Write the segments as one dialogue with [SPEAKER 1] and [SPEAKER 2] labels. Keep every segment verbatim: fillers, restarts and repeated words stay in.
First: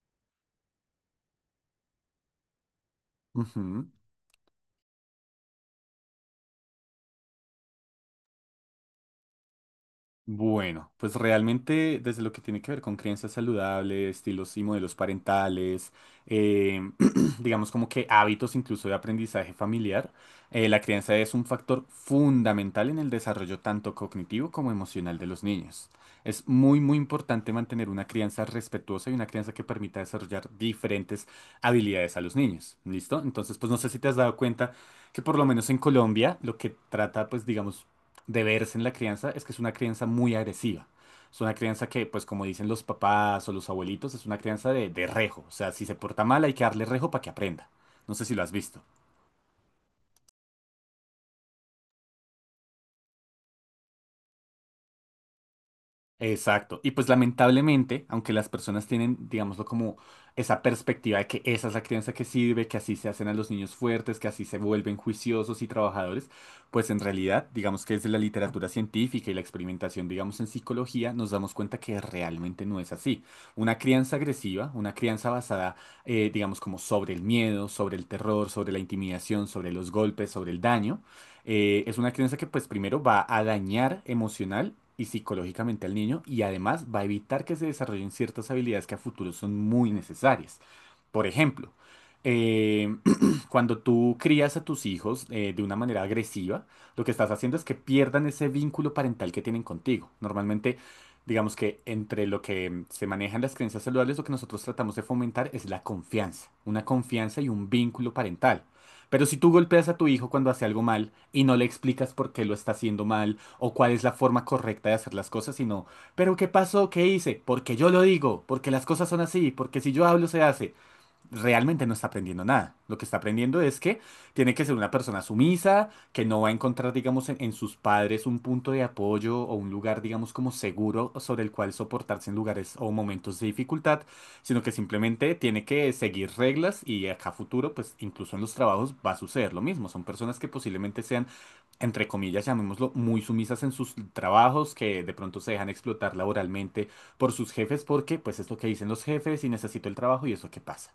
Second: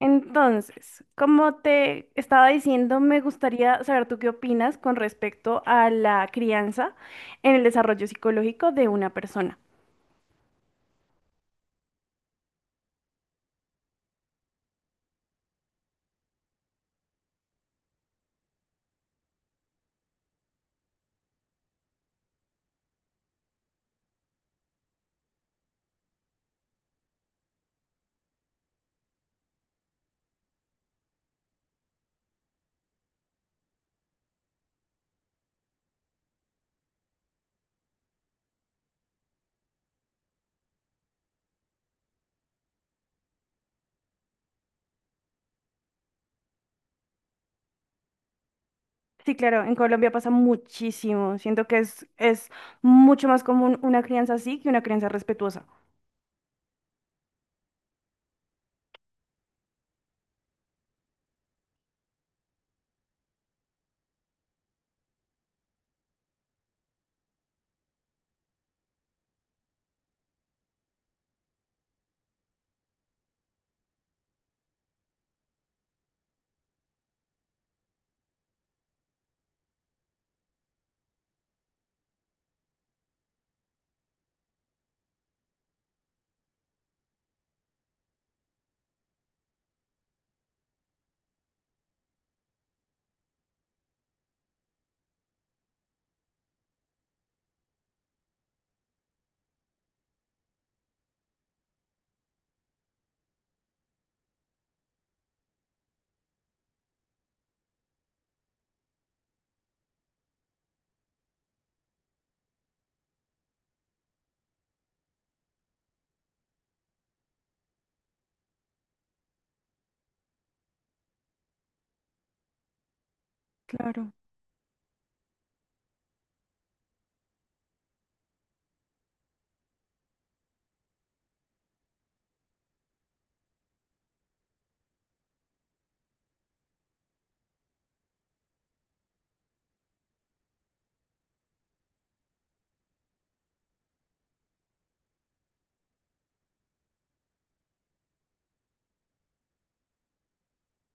[SPEAKER 1] Entonces, como te estaba diciendo, me gustaría
[SPEAKER 2] Ujú.
[SPEAKER 1] saber tú qué opinas con respecto a la crianza en el desarrollo psicológico de una persona.
[SPEAKER 2] Bueno, pues realmente desde lo que tiene que ver con crianzas saludables, estilos y modelos parentales, eh, digamos como que hábitos incluso de aprendizaje familiar, eh, la crianza es un factor fundamental en el desarrollo tanto cognitivo como emocional de los niños. Es muy, muy importante mantener una crianza respetuosa y una crianza que permita desarrollar diferentes habilidades a los niños. ¿Listo? Entonces, pues no sé si te has dado cuenta que por lo menos en Colombia lo que trata, pues digamos, de verse en la crianza es que es una crianza muy agresiva. Es una crianza que, pues como dicen los papás o los abuelitos, es una crianza de, de rejo. O sea, si se porta mal hay que darle rejo para que aprenda. No sé si lo has visto.
[SPEAKER 1] Sí, claro, en Colombia pasa muchísimo. Siento que es, es mucho más común una crianza así que una crianza respetuosa.
[SPEAKER 2] Exacto. Y pues lamentablemente, aunque las personas tienen, digámoslo como esa perspectiva de que esa es la crianza que sirve, que así se hacen a los niños fuertes, que así se vuelven juiciosos y trabajadores, pues en realidad, digamos que desde la literatura científica y la experimentación, digamos en psicología, nos damos cuenta que realmente no es así. Una crianza agresiva, una crianza basada, eh, digamos como sobre el miedo, sobre el terror, sobre la intimidación, sobre los golpes, sobre el daño eh, es una crianza que pues primero va a dañar emocional y psicológicamente al niño y además va a evitar que se desarrollen ciertas habilidades que a futuro son muy necesarias. Por ejemplo, eh, cuando tú crías a tus hijos eh, de una manera agresiva, lo que estás haciendo es que pierdan ese vínculo parental que tienen contigo. Normalmente, digamos que entre lo que mm, se manejan las creencias saludables, lo que nosotros tratamos de fomentar es la confianza, una confianza y un vínculo parental. Pero si tú golpeas a tu hijo cuando hace algo mal y no le explicas por qué lo está haciendo mal o cuál es la forma correcta de hacer las cosas, sino, pero ¿qué pasó? ¿Qué hice? Porque yo lo digo, porque las cosas son así, porque si yo hablo se hace realmente no está aprendiendo nada. Lo que está aprendiendo es que
[SPEAKER 1] Claro.
[SPEAKER 2] tiene que ser una persona sumisa, que no va a encontrar, digamos, en, en sus padres un punto de apoyo o un lugar, digamos, como seguro sobre el cual soportarse en lugares o momentos de dificultad, sino que simplemente tiene que seguir reglas y acá a futuro, pues incluso en los trabajos va a suceder lo mismo. Son personas que posiblemente sean, entre comillas, llamémoslo, muy sumisas en sus trabajos, que de pronto se dejan explotar laboralmente por sus jefes porque pues es lo que dicen los jefes y necesito el trabajo y eso qué pasa.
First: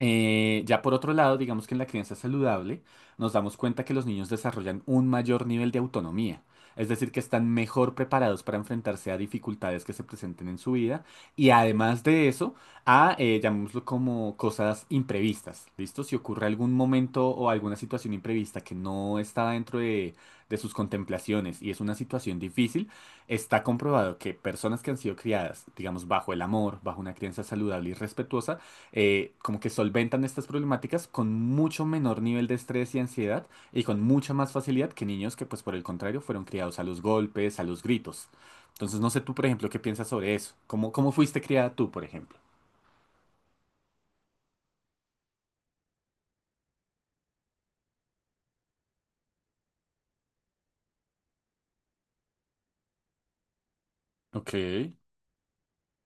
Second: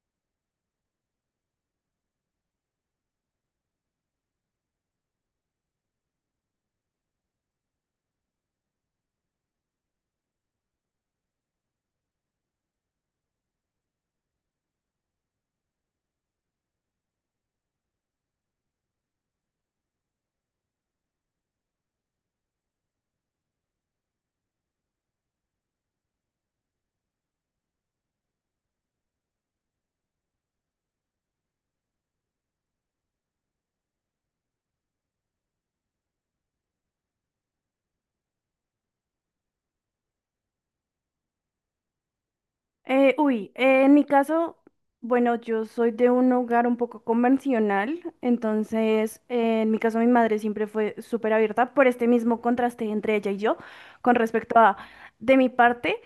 [SPEAKER 2] Eh, ya por otro lado, digamos que en la crianza saludable nos damos cuenta que los niños desarrollan un mayor nivel de autonomía, es decir, que están mejor preparados para enfrentarse a dificultades que se presenten en su vida y además de eso, a, eh, llamémoslo como cosas imprevistas, ¿listo? Si ocurre algún momento o alguna situación imprevista que no está dentro de, de sus contemplaciones y es una situación difícil, está comprobado que personas que han sido criadas, digamos, bajo el amor, bajo una crianza saludable y respetuosa, eh, como que solventan estas problemáticas con mucho menor nivel de estrés y ansiedad y con mucha más facilidad que niños que, pues por el contrario, fueron criados a los golpes, a los gritos. Entonces, no sé tú, por ejemplo, qué piensas sobre eso. ¿Cómo, cómo fuiste criada tú, por ejemplo?
[SPEAKER 1] Eh, uy, eh, en mi caso, bueno, yo soy de un hogar un poco convencional, entonces eh, en mi caso mi madre siempre fue súper abierta por este mismo contraste entre ella y yo con
[SPEAKER 2] Ok,
[SPEAKER 1] respecto a de mi parte.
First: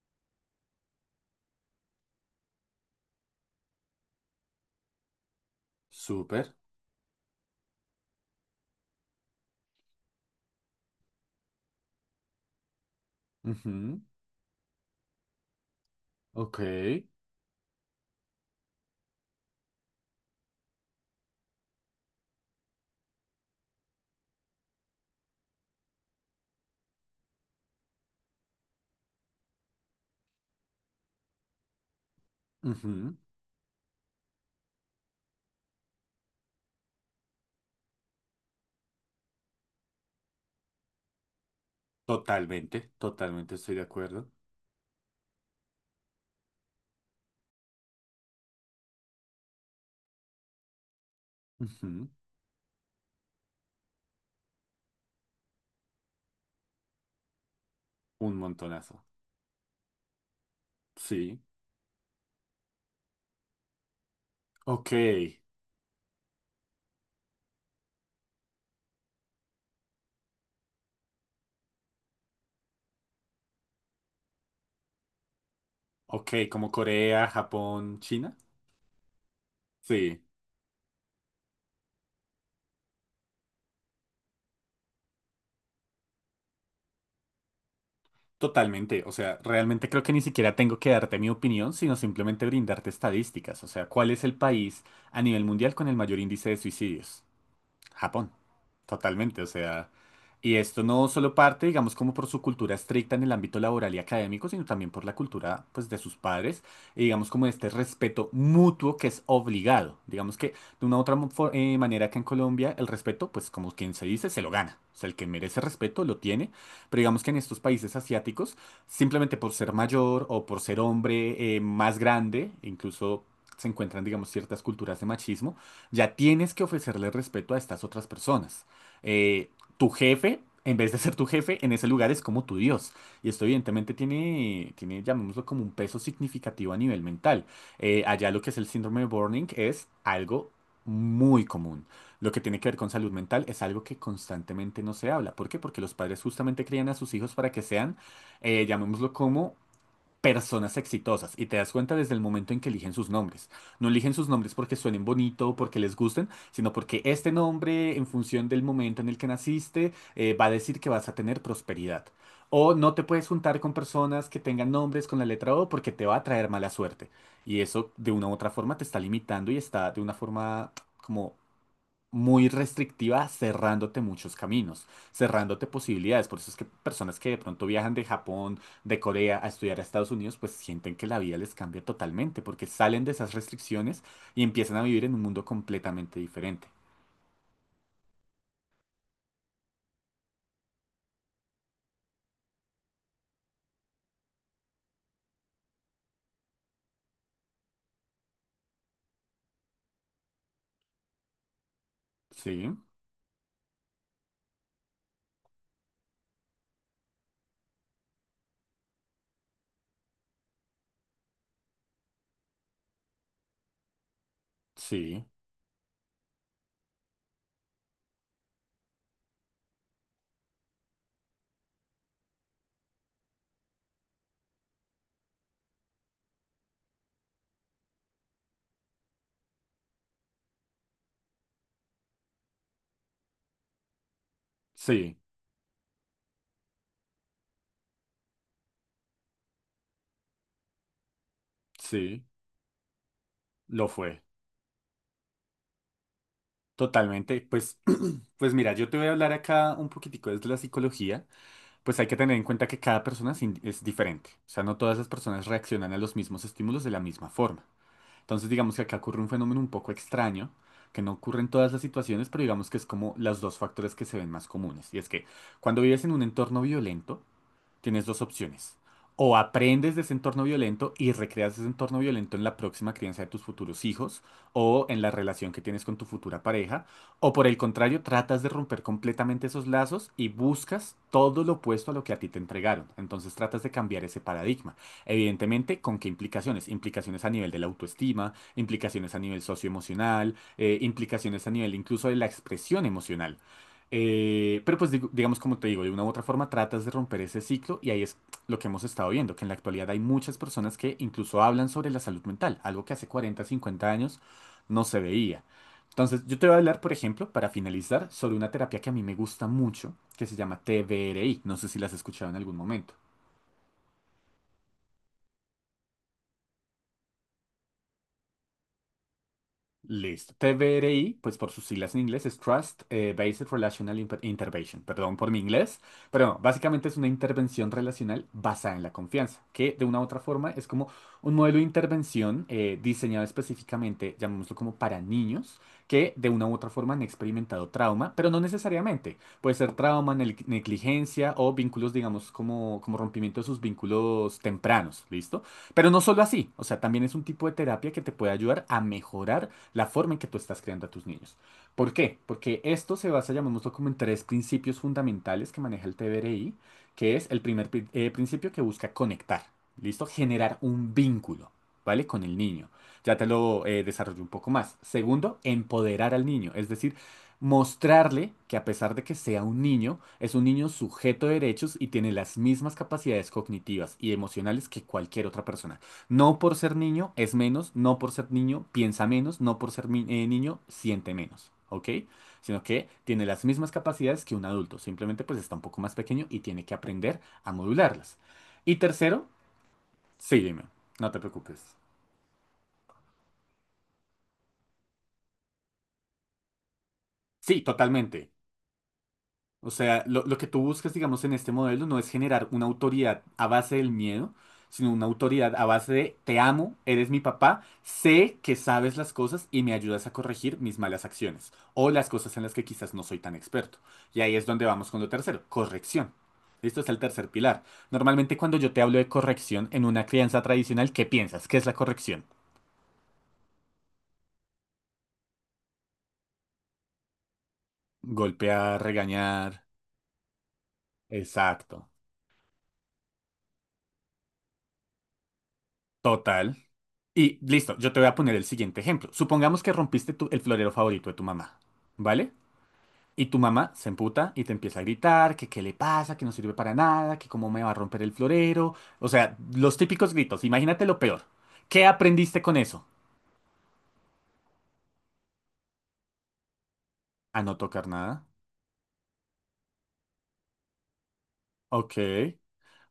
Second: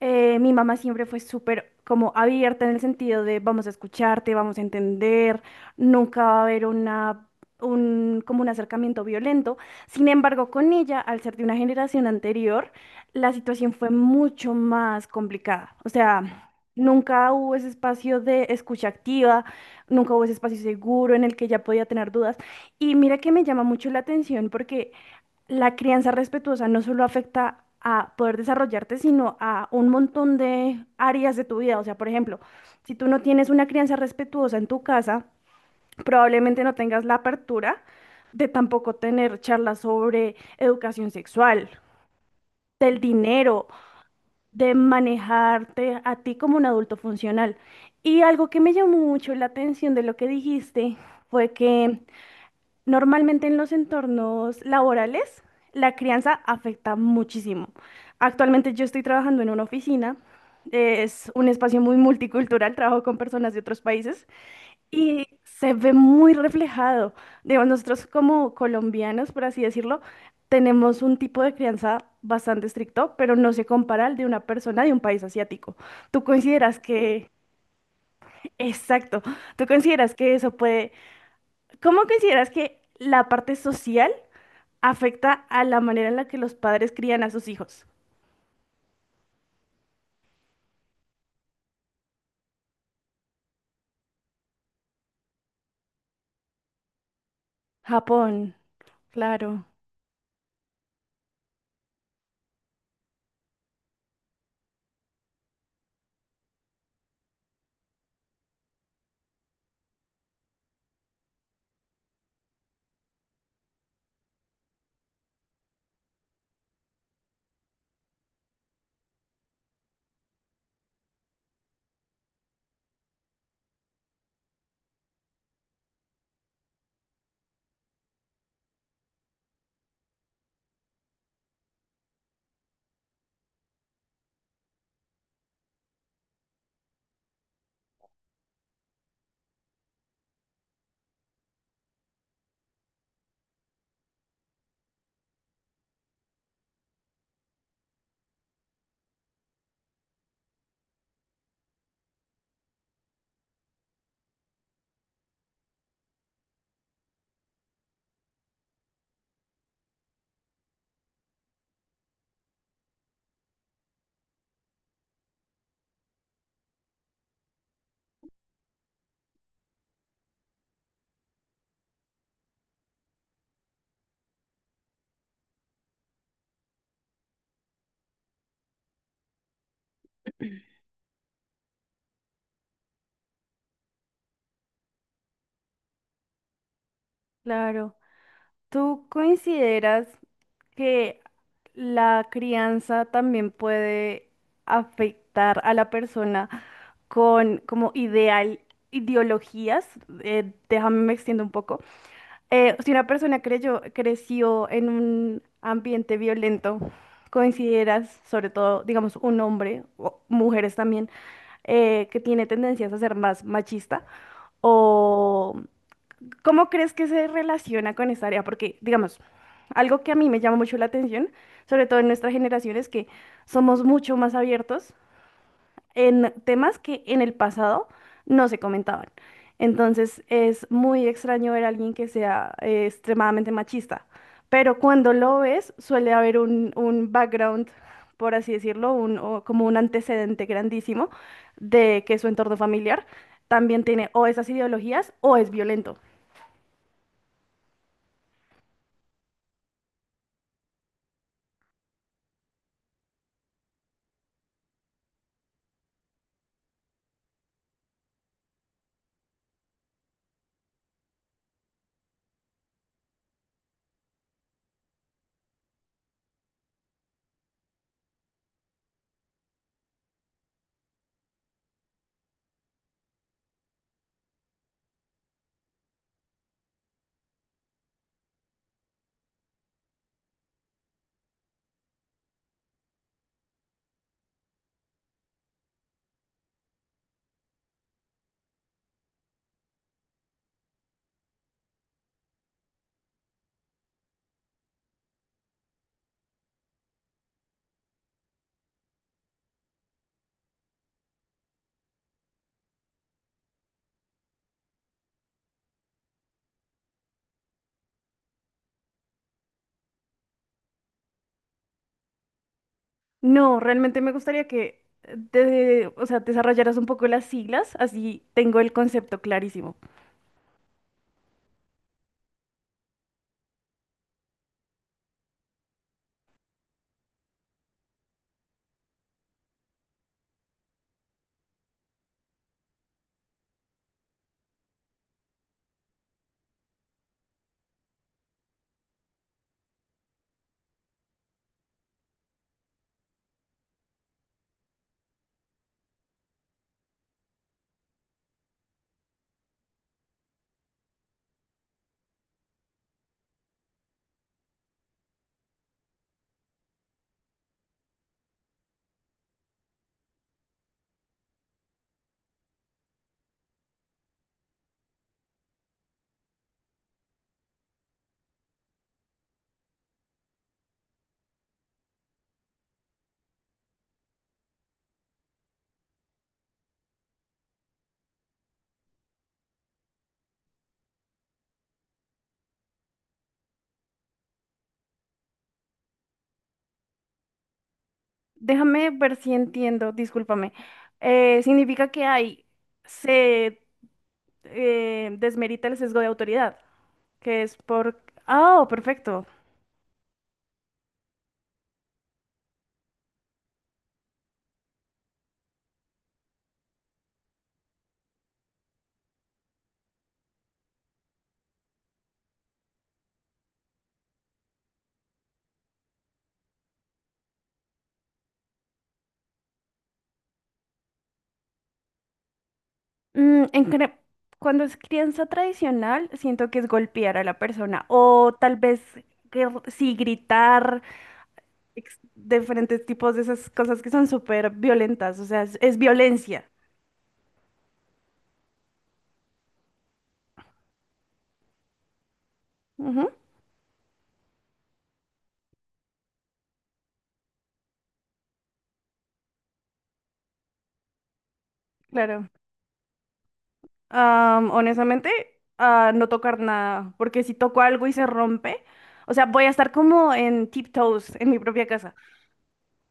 [SPEAKER 1] Eh, mi mamá siempre fue súper como abierta en el sentido de vamos a escucharte, vamos a entender, nunca va a
[SPEAKER 2] súper.
[SPEAKER 1] haber una, un, como un acercamiento violento. Sin embargo, con ella, al ser de una generación anterior, la situación fue
[SPEAKER 2] Ujú.
[SPEAKER 1] mucho más complicada. O sea,
[SPEAKER 2] Ok,
[SPEAKER 1] nunca hubo ese espacio de escucha activa, nunca hubo ese espacio seguro en el que ella podía tener dudas. Y mira que me llama mucho la atención porque la crianza respetuosa no solo afecta a poder desarrollarte, sino a un montón de áreas de tu vida. O sea, por ejemplo, si tú
[SPEAKER 2] ujú,
[SPEAKER 1] no tienes una crianza respetuosa en tu casa, probablemente no tengas la apertura de tampoco tener charlas sobre educación sexual,
[SPEAKER 2] totalmente,
[SPEAKER 1] del
[SPEAKER 2] totalmente
[SPEAKER 1] dinero,
[SPEAKER 2] estoy de acuerdo.
[SPEAKER 1] de manejarte a ti como un adulto funcional. Y algo que me llamó mucho la atención de lo que dijiste fue que
[SPEAKER 2] Ujú.
[SPEAKER 1] normalmente en los entornos laborales, la crianza afecta muchísimo.
[SPEAKER 2] Un
[SPEAKER 1] Actualmente yo estoy
[SPEAKER 2] montonazo.
[SPEAKER 1] trabajando en una oficina, es
[SPEAKER 2] Sí.
[SPEAKER 1] un espacio muy multicultural, trabajo con personas de otros países
[SPEAKER 2] Ok,
[SPEAKER 1] y se ve muy reflejado. Digo, nosotros como colombianos, por así decirlo, tenemos un tipo de crianza bastante estricto, pero no se compara al de una persona de un país asiático. ¿Tú
[SPEAKER 2] ok, como
[SPEAKER 1] consideras
[SPEAKER 2] Corea,
[SPEAKER 1] que,
[SPEAKER 2] Japón, China.
[SPEAKER 1] exacto, tú consideras
[SPEAKER 2] Sí.
[SPEAKER 1] que eso puede, cómo consideras que la parte social afecta a la manera en la que los padres crían a sus hijos?
[SPEAKER 2] Totalmente, o sea, realmente creo que ni siquiera tengo que darte mi opinión, sino simplemente brindarte estadísticas, o sea, ¿cuál es el país a nivel mundial con el mayor índice de suicidios? Japón,
[SPEAKER 1] Japón,
[SPEAKER 2] totalmente, o
[SPEAKER 1] claro,
[SPEAKER 2] sea, y esto no solo parte, digamos, como por su cultura estricta en el ámbito laboral y académico, sino también por la cultura, pues, de sus padres, y digamos, como este respeto mutuo que es obligado, digamos que de una u otra mo- for- eh, manera que en Colombia el respeto, pues, como quien se dice, se lo gana, o sea, el que merece respeto lo tiene, pero digamos que en estos países asiáticos, simplemente por ser mayor o por ser hombre eh, más grande, incluso se encuentran, digamos, ciertas culturas de machismo, ya tienes que ofrecerle respeto a estas otras personas. Eh, Tu jefe, en vez de ser tu jefe, en ese lugar es como tu Dios. Y esto evidentemente tiene, tiene, llamémoslo como un peso significativo a nivel mental. Eh, allá lo que es el síndrome de burnout es algo muy común. Lo que tiene que ver con salud mental es algo que constantemente no se habla. ¿Por qué? Porque los padres justamente crían a sus hijos para que sean, eh, llamémoslo como personas exitosas y te das cuenta desde el momento en que eligen sus nombres. No eligen sus nombres porque suenen bonito o porque les gusten, sino porque este nombre, en función del momento en el que naciste, eh, va a decir que vas a tener prosperidad. O no te puedes juntar con personas que tengan nombres con la letra O porque te va a traer mala suerte. Y eso de una u otra forma te está limitando y está de una forma como muy restrictiva, cerrándote muchos caminos, cerrándote posibilidades. Por eso es que personas que de pronto viajan de Japón, de Corea a estudiar a Estados Unidos, pues sienten que la vida les cambia totalmente, porque salen de esas restricciones y empiezan a vivir en un mundo completamente diferente.
[SPEAKER 1] claro. ¿Tú consideras que la crianza también puede afectar a la persona con como ideal ideologías? Eh, déjame me extiendo un poco.
[SPEAKER 2] Sí,
[SPEAKER 1] Eh, si una persona creyó, creció en un ambiente violento, ¿consideras, sobre todo, digamos, un hombre o mujeres también eh, que tiene tendencias a ser más machista?
[SPEAKER 2] sí,
[SPEAKER 1] ¿O cómo crees que se relaciona con esta área? Porque, digamos, algo que a mí me llama mucho la atención, sobre todo en nuestra generación, es que somos mucho más abiertos en temas que en el pasado no se comentaban. Entonces es muy extraño ver a alguien que sea eh, extremadamente machista, pero cuando
[SPEAKER 2] sí,
[SPEAKER 1] lo ves suele haber un, un background, por así decirlo, un, o como un antecedente grandísimo de que
[SPEAKER 2] sí,
[SPEAKER 1] su entorno familiar también
[SPEAKER 2] lo
[SPEAKER 1] tiene
[SPEAKER 2] fue.
[SPEAKER 1] o esas ideologías o es violento.
[SPEAKER 2] Totalmente, pues, pues mira, yo te voy a hablar acá un poquitico desde la psicología, pues hay que tener en cuenta que cada persona es in- es diferente, o sea, no todas las personas reaccionan a los mismos estímulos de la misma forma. Entonces digamos que acá ocurre un fenómeno un poco extraño, que no ocurre en todas las situaciones, pero digamos que es como los dos factores que se ven más comunes. Y es que cuando vives en un entorno violento, tienes dos opciones. O aprendes de ese entorno violento y recreas ese entorno violento en la próxima crianza de tus futuros hijos o en la relación que tienes con tu futura pareja. O por el contrario, tratas de romper completamente esos lazos y buscas todo lo opuesto a lo que a ti te entregaron. Entonces tratas de cambiar ese paradigma. Evidentemente, ¿con qué implicaciones? Implicaciones a nivel de la autoestima, implicaciones a nivel socioemocional, eh, implicaciones a nivel incluso de la expresión emocional. Eh, pero pues digo- digamos como te digo, de una u otra forma tratas de romper ese ciclo y ahí es lo que hemos estado viendo, que en la actualidad hay muchas personas que incluso hablan sobre la salud mental, algo que hace cuarenta, cincuenta años no se veía. Entonces, yo te voy a hablar, por ejemplo, para finalizar, sobre una terapia que a mí me gusta mucho, que se llama T B R I. No sé si las has escuchado en algún momento.
[SPEAKER 1] No, realmente me gustaría que eh, de- o sea, desarrollaras un poco las siglas, así tengo el concepto clarísimo.
[SPEAKER 2] Listo. T B R I, pues por sus siglas en inglés, es Trust eh, Based Relational Imp- Intervention. Perdón por mi inglés, pero no, básicamente es una intervención relacional basada en la confianza, que de una u otra forma es como un modelo de intervención eh, diseñado específicamente, llamémoslo como para niños, que de una u otra forma han experimentado trauma, pero no necesariamente. Puede ser trauma, nel- negligencia o vínculos, digamos, como, como rompimiento de sus vínculos tempranos, ¿listo? Pero no solo así, o sea, también es un tipo de terapia que te puede ayudar a mejorar la forma en que tú estás creando a tus niños. ¿Por qué? Porque esto se basa, llamémoslo como en tres principios fundamentales que maneja el T B R I, que es el primer pri- eh, principio que busca conectar, ¿listo? Generar un vínculo, ¿vale? Con el niño. Ya te lo eh, desarrollo un poco más. Segundo, empoderar al niño, es decir, mostrarle que a pesar de que sea un niño, es un niño sujeto de derechos y tiene las mismas capacidades cognitivas y emocionales que cualquier otra persona. No por ser niño es menos, no por ser niño piensa menos, no por ser mi- eh, niño siente menos, ¿ok? Sino que tiene las mismas capacidades que un adulto, simplemente pues está un poco más pequeño y tiene que aprender a modularlas. Y
[SPEAKER 1] Déjame ver
[SPEAKER 2] tercero,
[SPEAKER 1] si entiendo,
[SPEAKER 2] sí,
[SPEAKER 1] discúlpame.
[SPEAKER 2] dime, no te
[SPEAKER 1] Eh,
[SPEAKER 2] preocupes.
[SPEAKER 1] significa que hay, se eh, desmerita el sesgo de autoridad, que es
[SPEAKER 2] Sí,
[SPEAKER 1] por...
[SPEAKER 2] totalmente.
[SPEAKER 1] Ah, perfecto.
[SPEAKER 2] O sea, lo, lo que tú buscas, digamos, en este modelo no es generar una autoridad a base del miedo, sino una autoridad a base de te amo, eres mi papá, sé que sabes las cosas y me ayudas a corregir mis malas acciones o las cosas en las que quizás no soy tan experto. Y ahí es donde vamos con lo tercero, corrección. Esto es el tercer pilar. Normalmente cuando yo te hablo de corrección en una crianza tradicional, ¿qué piensas? ¿Qué es la corrección?
[SPEAKER 1] Mm, en cre- Cuando es crianza tradicional, siento que es golpear a la persona o tal
[SPEAKER 2] Golpear,
[SPEAKER 1] vez que r-
[SPEAKER 2] regañar.
[SPEAKER 1] sí gritar,
[SPEAKER 2] Exacto.
[SPEAKER 1] ex- diferentes tipos de esas cosas que son súper violentas, o sea, es, es violencia.
[SPEAKER 2] Total. Y listo, yo te voy a poner el siguiente ejemplo. Supongamos que rompiste tu- el florero favorito de tu mamá, ¿vale?
[SPEAKER 1] Ujú,
[SPEAKER 2] Y tu mamá se emputa y te empieza a gritar que qué le pasa, que no sirve para nada, que cómo me va a romper el florero. O sea, los típicos gritos. Imagínate lo peor. ¿Qué
[SPEAKER 1] claro.
[SPEAKER 2] aprendiste con eso?
[SPEAKER 1] Am, honestamente, a no tocar nada, porque si
[SPEAKER 2] A no
[SPEAKER 1] toco
[SPEAKER 2] tocar
[SPEAKER 1] algo y se
[SPEAKER 2] nada.
[SPEAKER 1] rompe, o sea, voy a estar como en tiptoes en mi propia
[SPEAKER 2] Ok.
[SPEAKER 1] casa.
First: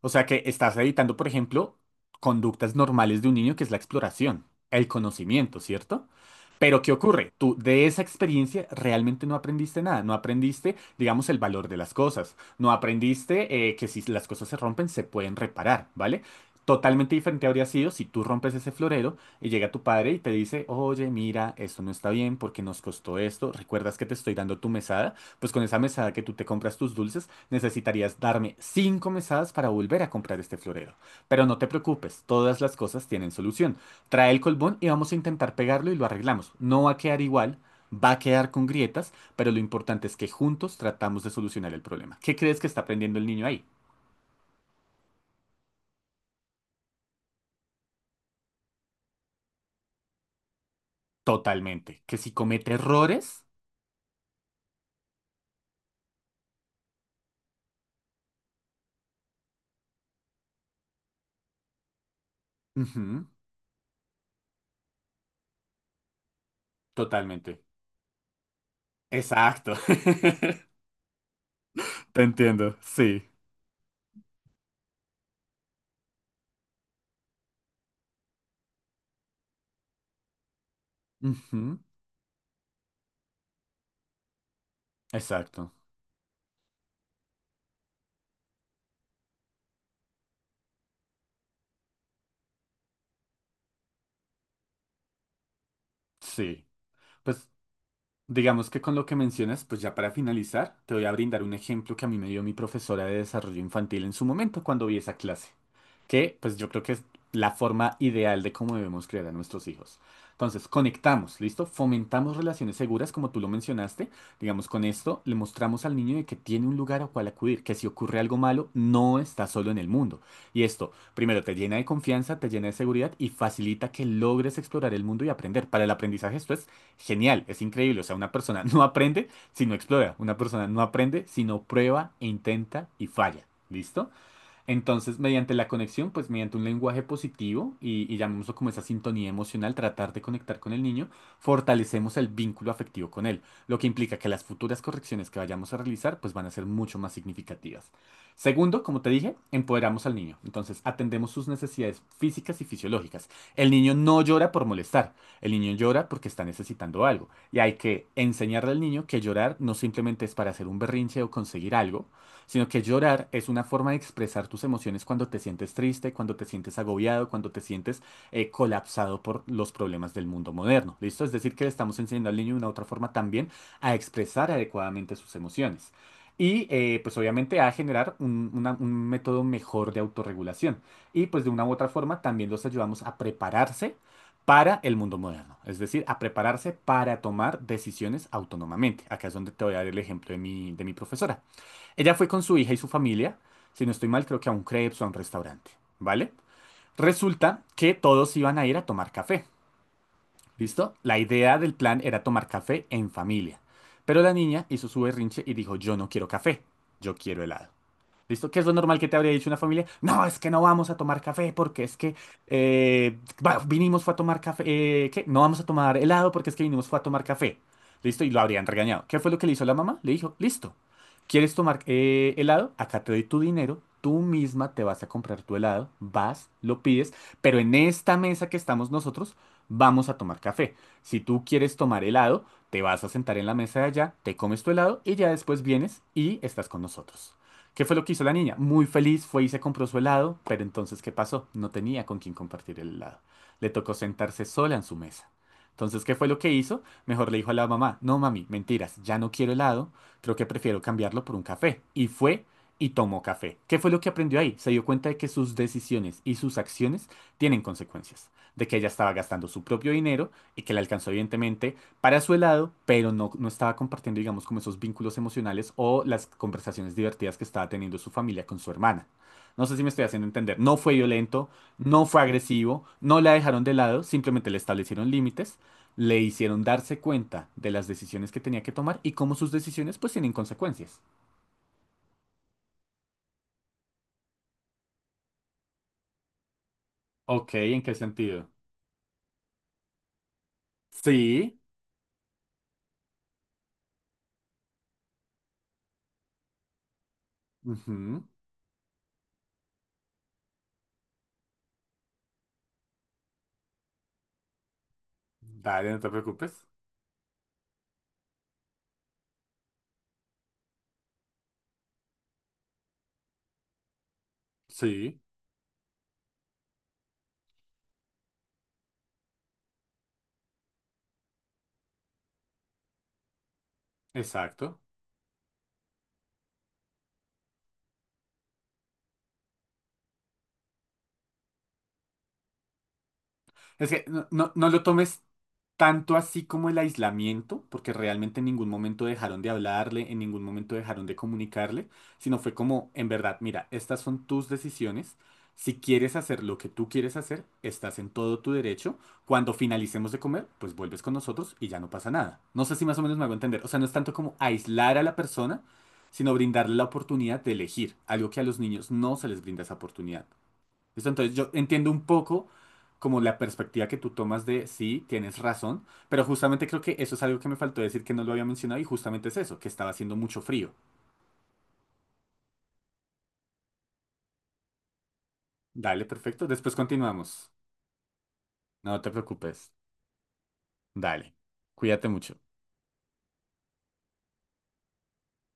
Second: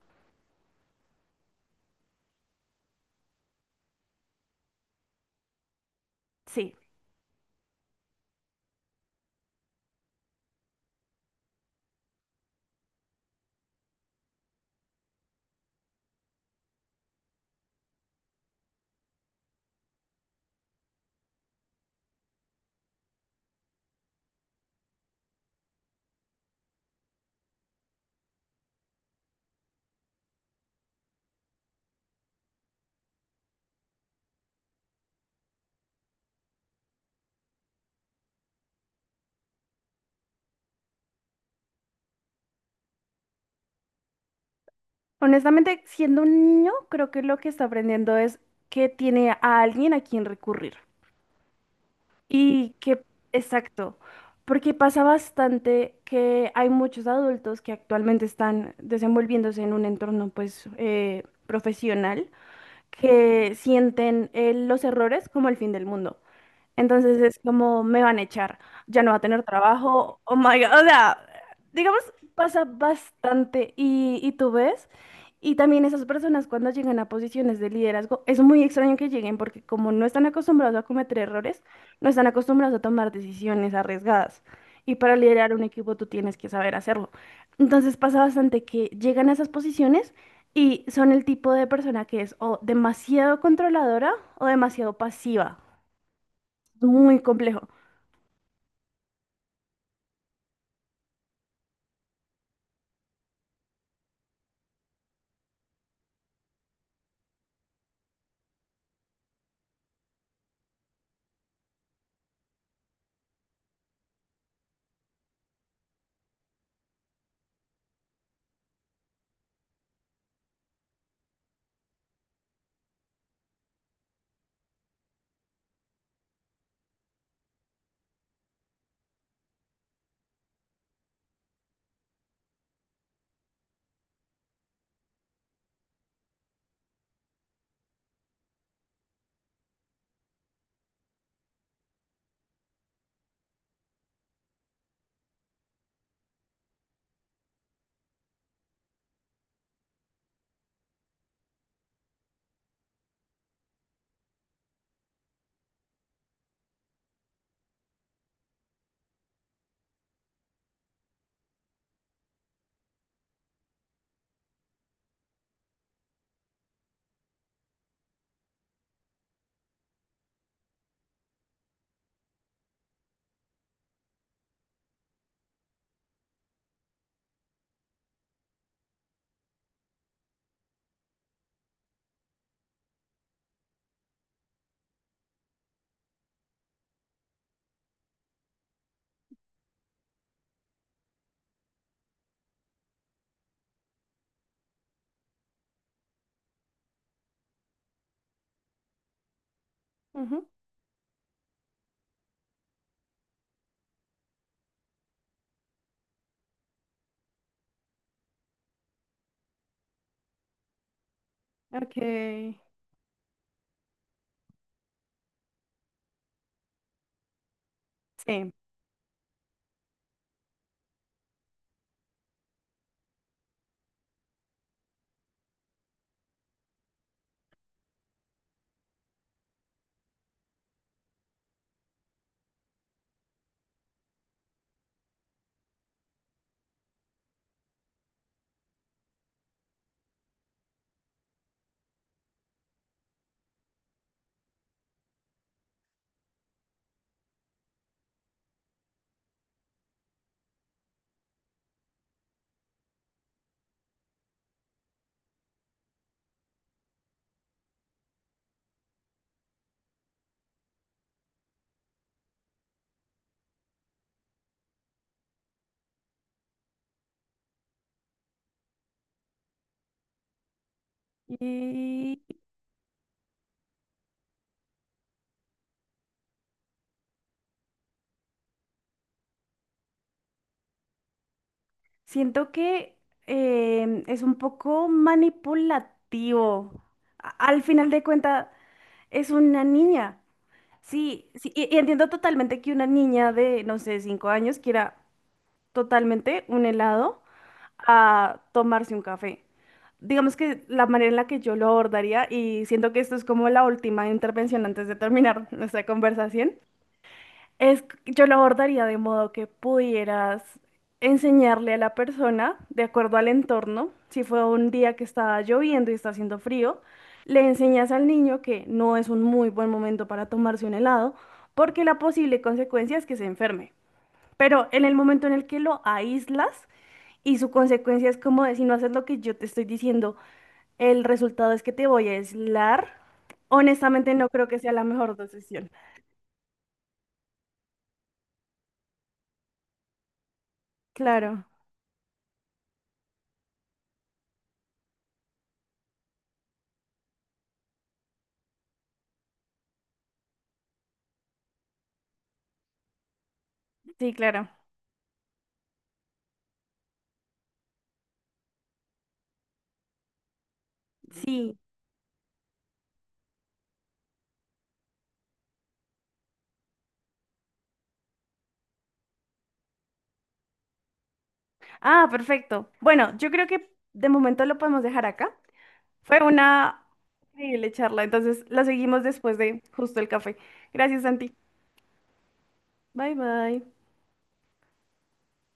[SPEAKER 2] O sea que estás editando, por ejemplo, conductas normales de un niño, que es la exploración, el conocimiento, ¿cierto?
[SPEAKER 1] Sí.
[SPEAKER 2] Pero ¿qué ocurre? Tú de esa experiencia realmente no aprendiste nada, no aprendiste, digamos, el valor de las cosas, no aprendiste eh, que si las cosas se rompen se pueden reparar, ¿vale? Totalmente diferente habría sido si tú rompes ese florero y llega tu padre y te dice, oye, mira, esto no está bien porque nos costó esto, ¿recuerdas que te estoy dando tu mesada? Pues con esa mesada que tú te compras tus dulces, necesitarías darme cinco mesadas para volver a comprar este florero. Pero no te preocupes, todas las cosas tienen solución. Trae el colbón y vamos a intentar pegarlo y lo arreglamos. No va a quedar igual, va a quedar con grietas, pero lo importante es que juntos tratamos de solucionar el problema. ¿Qué crees que está aprendiendo el niño ahí?
[SPEAKER 1] Honestamente, siendo un niño, creo que lo que está aprendiendo es que tiene a alguien a quien recurrir.
[SPEAKER 2] Totalmente. ¿Que si
[SPEAKER 1] Y
[SPEAKER 2] comete
[SPEAKER 1] que,
[SPEAKER 2] errores?
[SPEAKER 1] exacto, porque pasa bastante que hay muchos adultos que actualmente están desenvolviéndose en un entorno, pues, eh, profesional,
[SPEAKER 2] Ujú.
[SPEAKER 1] que sienten eh, los errores como el fin del mundo. Entonces es
[SPEAKER 2] Totalmente.
[SPEAKER 1] como me van a echar, ya no va a tener
[SPEAKER 2] Exacto.
[SPEAKER 1] trabajo, oh my God, o sea, digamos,
[SPEAKER 2] Te
[SPEAKER 1] pasa
[SPEAKER 2] entiendo, sí.
[SPEAKER 1] bastante y, y tú ves, y también esas personas cuando llegan a posiciones de liderazgo, es muy extraño que lleguen porque como no están acostumbrados a cometer errores,
[SPEAKER 2] Ujú.
[SPEAKER 1] no están acostumbrados a tomar decisiones arriesgadas. Y para liderar un
[SPEAKER 2] Exacto,
[SPEAKER 1] equipo tú tienes que saber hacerlo. Entonces pasa bastante que llegan a esas posiciones y son el tipo de persona que es o demasiado controladora o demasiado pasiva.
[SPEAKER 2] sí.
[SPEAKER 1] Muy
[SPEAKER 2] Pues
[SPEAKER 1] complejo.
[SPEAKER 2] digamos que con lo que mencionas, pues ya para finalizar, te voy a brindar un ejemplo que a mí me dio mi profesora de desarrollo infantil en su momento cuando vi esa clase, que pues yo creo que es la forma ideal de cómo debemos crear a nuestros hijos. Entonces, conectamos, ¿listo? Fomentamos relaciones seguras, como tú lo mencionaste. Digamos, con esto le mostramos al niño de que tiene un lugar a cual acudir, que si ocurre algo malo, no está solo en el mundo. Y esto, primero, te llena de confianza, te llena de seguridad y facilita que logres explorar el mundo y aprender. Para el aprendizaje esto es genial, es increíble. O sea, una persona no aprende si no explora, una persona no aprende si no prueba, intenta y falla. ¿Listo? Entonces, mediante la conexión, pues mediante un lenguaje positivo y, y llamémoslo como esa sintonía emocional, tratar de conectar con el niño, fortalecemos el vínculo afectivo con él, lo que implica que las futuras correcciones que vayamos a realizar, pues van a ser mucho más significativas. Segundo, como te dije, empoderamos al niño. Entonces, atendemos sus necesidades físicas y fisiológicas. El niño no llora por molestar, el niño llora porque está necesitando algo. Y hay que enseñarle al niño que llorar no simplemente es para hacer un berrinche o conseguir algo, sino que llorar es una forma de expresar tus emociones cuando te sientes triste, cuando te sientes agobiado, cuando te sientes eh, colapsado por los problemas del mundo moderno. ¿Listo? Es decir, que le estamos enseñando al niño de una otra forma también a expresar adecuadamente sus emociones. Y eh, pues obviamente a generar un, una- un método mejor de autorregulación. Y pues de una u otra forma también los ayudamos a prepararse para el mundo moderno, es decir, a prepararse para tomar decisiones autónomamente. Acá es donde te voy a dar el ejemplo de mi, de mi profesora. Ella fue con su hija y su familia, si no estoy mal, creo que a un crepes o a un restaurante, ¿vale? Resulta que todos iban a ir a tomar café,
[SPEAKER 1] Ujú.
[SPEAKER 2] ¿listo? La idea del plan era tomar café en familia, pero la niña hizo su berrinche y dijo, yo no quiero café, yo quiero helado. ¿Listo? ¿Qué es lo normal que te habría dicho una familia? No, es que no vamos a tomar café porque es que
[SPEAKER 1] Ok.
[SPEAKER 2] eh, va- vinimos fue a tomar café. Eh, ¿qué? No vamos a tomar helado porque es que vinimos fue a tomar café. ¿Listo? Y lo
[SPEAKER 1] Sí.
[SPEAKER 2] habrían regañado. ¿Qué fue lo que le hizo la mamá? Le dijo, listo. ¿Quieres tomar eh, helado? Acá te doy tu dinero. Tú misma te vas a comprar tu helado. Vas, lo pides. Pero en esta mesa que estamos nosotros, vamos a tomar café. Si tú quieres tomar helado, te vas a sentar en la mesa de allá, te comes tu helado y ya después vienes y estás con nosotros. ¿Qué fue lo que hizo la niña? Muy feliz fue y se compró su helado, pero entonces, ¿qué pasó? No tenía con quién compartir el helado. Le tocó sentarse sola en su mesa. Entonces, ¿qué fue lo que hizo? Mejor le dijo a la mamá, no mami, mentiras, ya no quiero helado, creo que prefiero cambiarlo por un café. Y fue y tomó café. ¿Qué fue lo que aprendió ahí? Se dio cuenta de que sus decisiones y sus acciones tienen consecuencias, de que ella estaba gastando su propio dinero y que le alcanzó evidentemente para su helado, pero no, no estaba compartiendo, digamos, como esos vínculos emocionales o las conversaciones divertidas que estaba teniendo su familia con su hermana. No sé si me estoy haciendo entender. No fue violento, no
[SPEAKER 1] Y
[SPEAKER 2] fue agresivo, no la dejaron de lado, simplemente le establecieron límites, le hicieron darse cuenta de las decisiones que tenía que tomar y cómo sus decisiones pues tienen consecuencias.
[SPEAKER 1] siento que em, es un poco manipulativo. A-
[SPEAKER 2] Ok,
[SPEAKER 1] Al
[SPEAKER 2] ¿en
[SPEAKER 1] final
[SPEAKER 2] qué
[SPEAKER 1] de cuentas,
[SPEAKER 2] sentido?
[SPEAKER 1] es una niña. Sí, sí,
[SPEAKER 2] Sí.
[SPEAKER 1] y, y entiendo totalmente que una niña de, no sé, cinco años quiera totalmente un helado
[SPEAKER 2] Ujú.
[SPEAKER 1] a tomarse un café. Digamos que la manera en la que yo lo abordaría, y siento que esto es como la última intervención antes de terminar nuestra
[SPEAKER 2] Dale, no te preocupes.
[SPEAKER 1] conversación, es, yo lo abordaría de modo que pudieras enseñarle a la persona, de acuerdo al entorno, si fue un día que
[SPEAKER 2] Sí,
[SPEAKER 1] está lloviendo y está haciendo frío, le enseñas al niño que no es un muy buen momento para tomarse un helado, porque la posible consecuencia es que se enferme. Pero
[SPEAKER 2] exacto.
[SPEAKER 1] en el momento en el que lo aíslas y su consecuencia es como de si no haces lo que yo te estoy diciendo, el resultado es que te voy a aislar,
[SPEAKER 2] Es que
[SPEAKER 1] honestamente
[SPEAKER 2] no,
[SPEAKER 1] no creo
[SPEAKER 2] no,
[SPEAKER 1] que
[SPEAKER 2] no
[SPEAKER 1] sea
[SPEAKER 2] lo
[SPEAKER 1] la mejor
[SPEAKER 2] tomes
[SPEAKER 1] decisión.
[SPEAKER 2] tanto así como el aislamiento, porque realmente en ningún momento dejaron de hablarle, en ningún momento dejaron de
[SPEAKER 1] Claro,
[SPEAKER 2] comunicarle, sino fue como, en verdad, mira, estas son tus decisiones. Si quieres hacer lo que tú quieres hacer, estás en todo tu derecho. Cuando finalicemos de comer, pues vuelves con nosotros y ya no pasa nada. No sé si más o menos me hago entender. O sea, no es
[SPEAKER 1] sí,
[SPEAKER 2] tanto como
[SPEAKER 1] claro.
[SPEAKER 2] aislar a la persona, sino brindarle la oportunidad de elegir, algo que a los niños no se les brinda esa oportunidad. ¿Listo? Entonces yo
[SPEAKER 1] Sí.
[SPEAKER 2] entiendo un poco como la perspectiva que tú tomas de sí, tienes razón, pero justamente creo que eso es algo que me faltó decir que no lo había mencionado y justamente es eso, que estaba haciendo mucho frío.
[SPEAKER 1] Ah, perfecto. Bueno, yo creo que de momento lo podemos dejar acá.
[SPEAKER 2] Dale,
[SPEAKER 1] Fue
[SPEAKER 2] perfecto. Después
[SPEAKER 1] una
[SPEAKER 2] continuamos.
[SPEAKER 1] increíble charla, entonces la
[SPEAKER 2] No
[SPEAKER 1] seguimos
[SPEAKER 2] te
[SPEAKER 1] después de
[SPEAKER 2] preocupes.
[SPEAKER 1] justo el café. Gracias, Santi.
[SPEAKER 2] Dale. Cuídate mucho.
[SPEAKER 1] Bye, bye.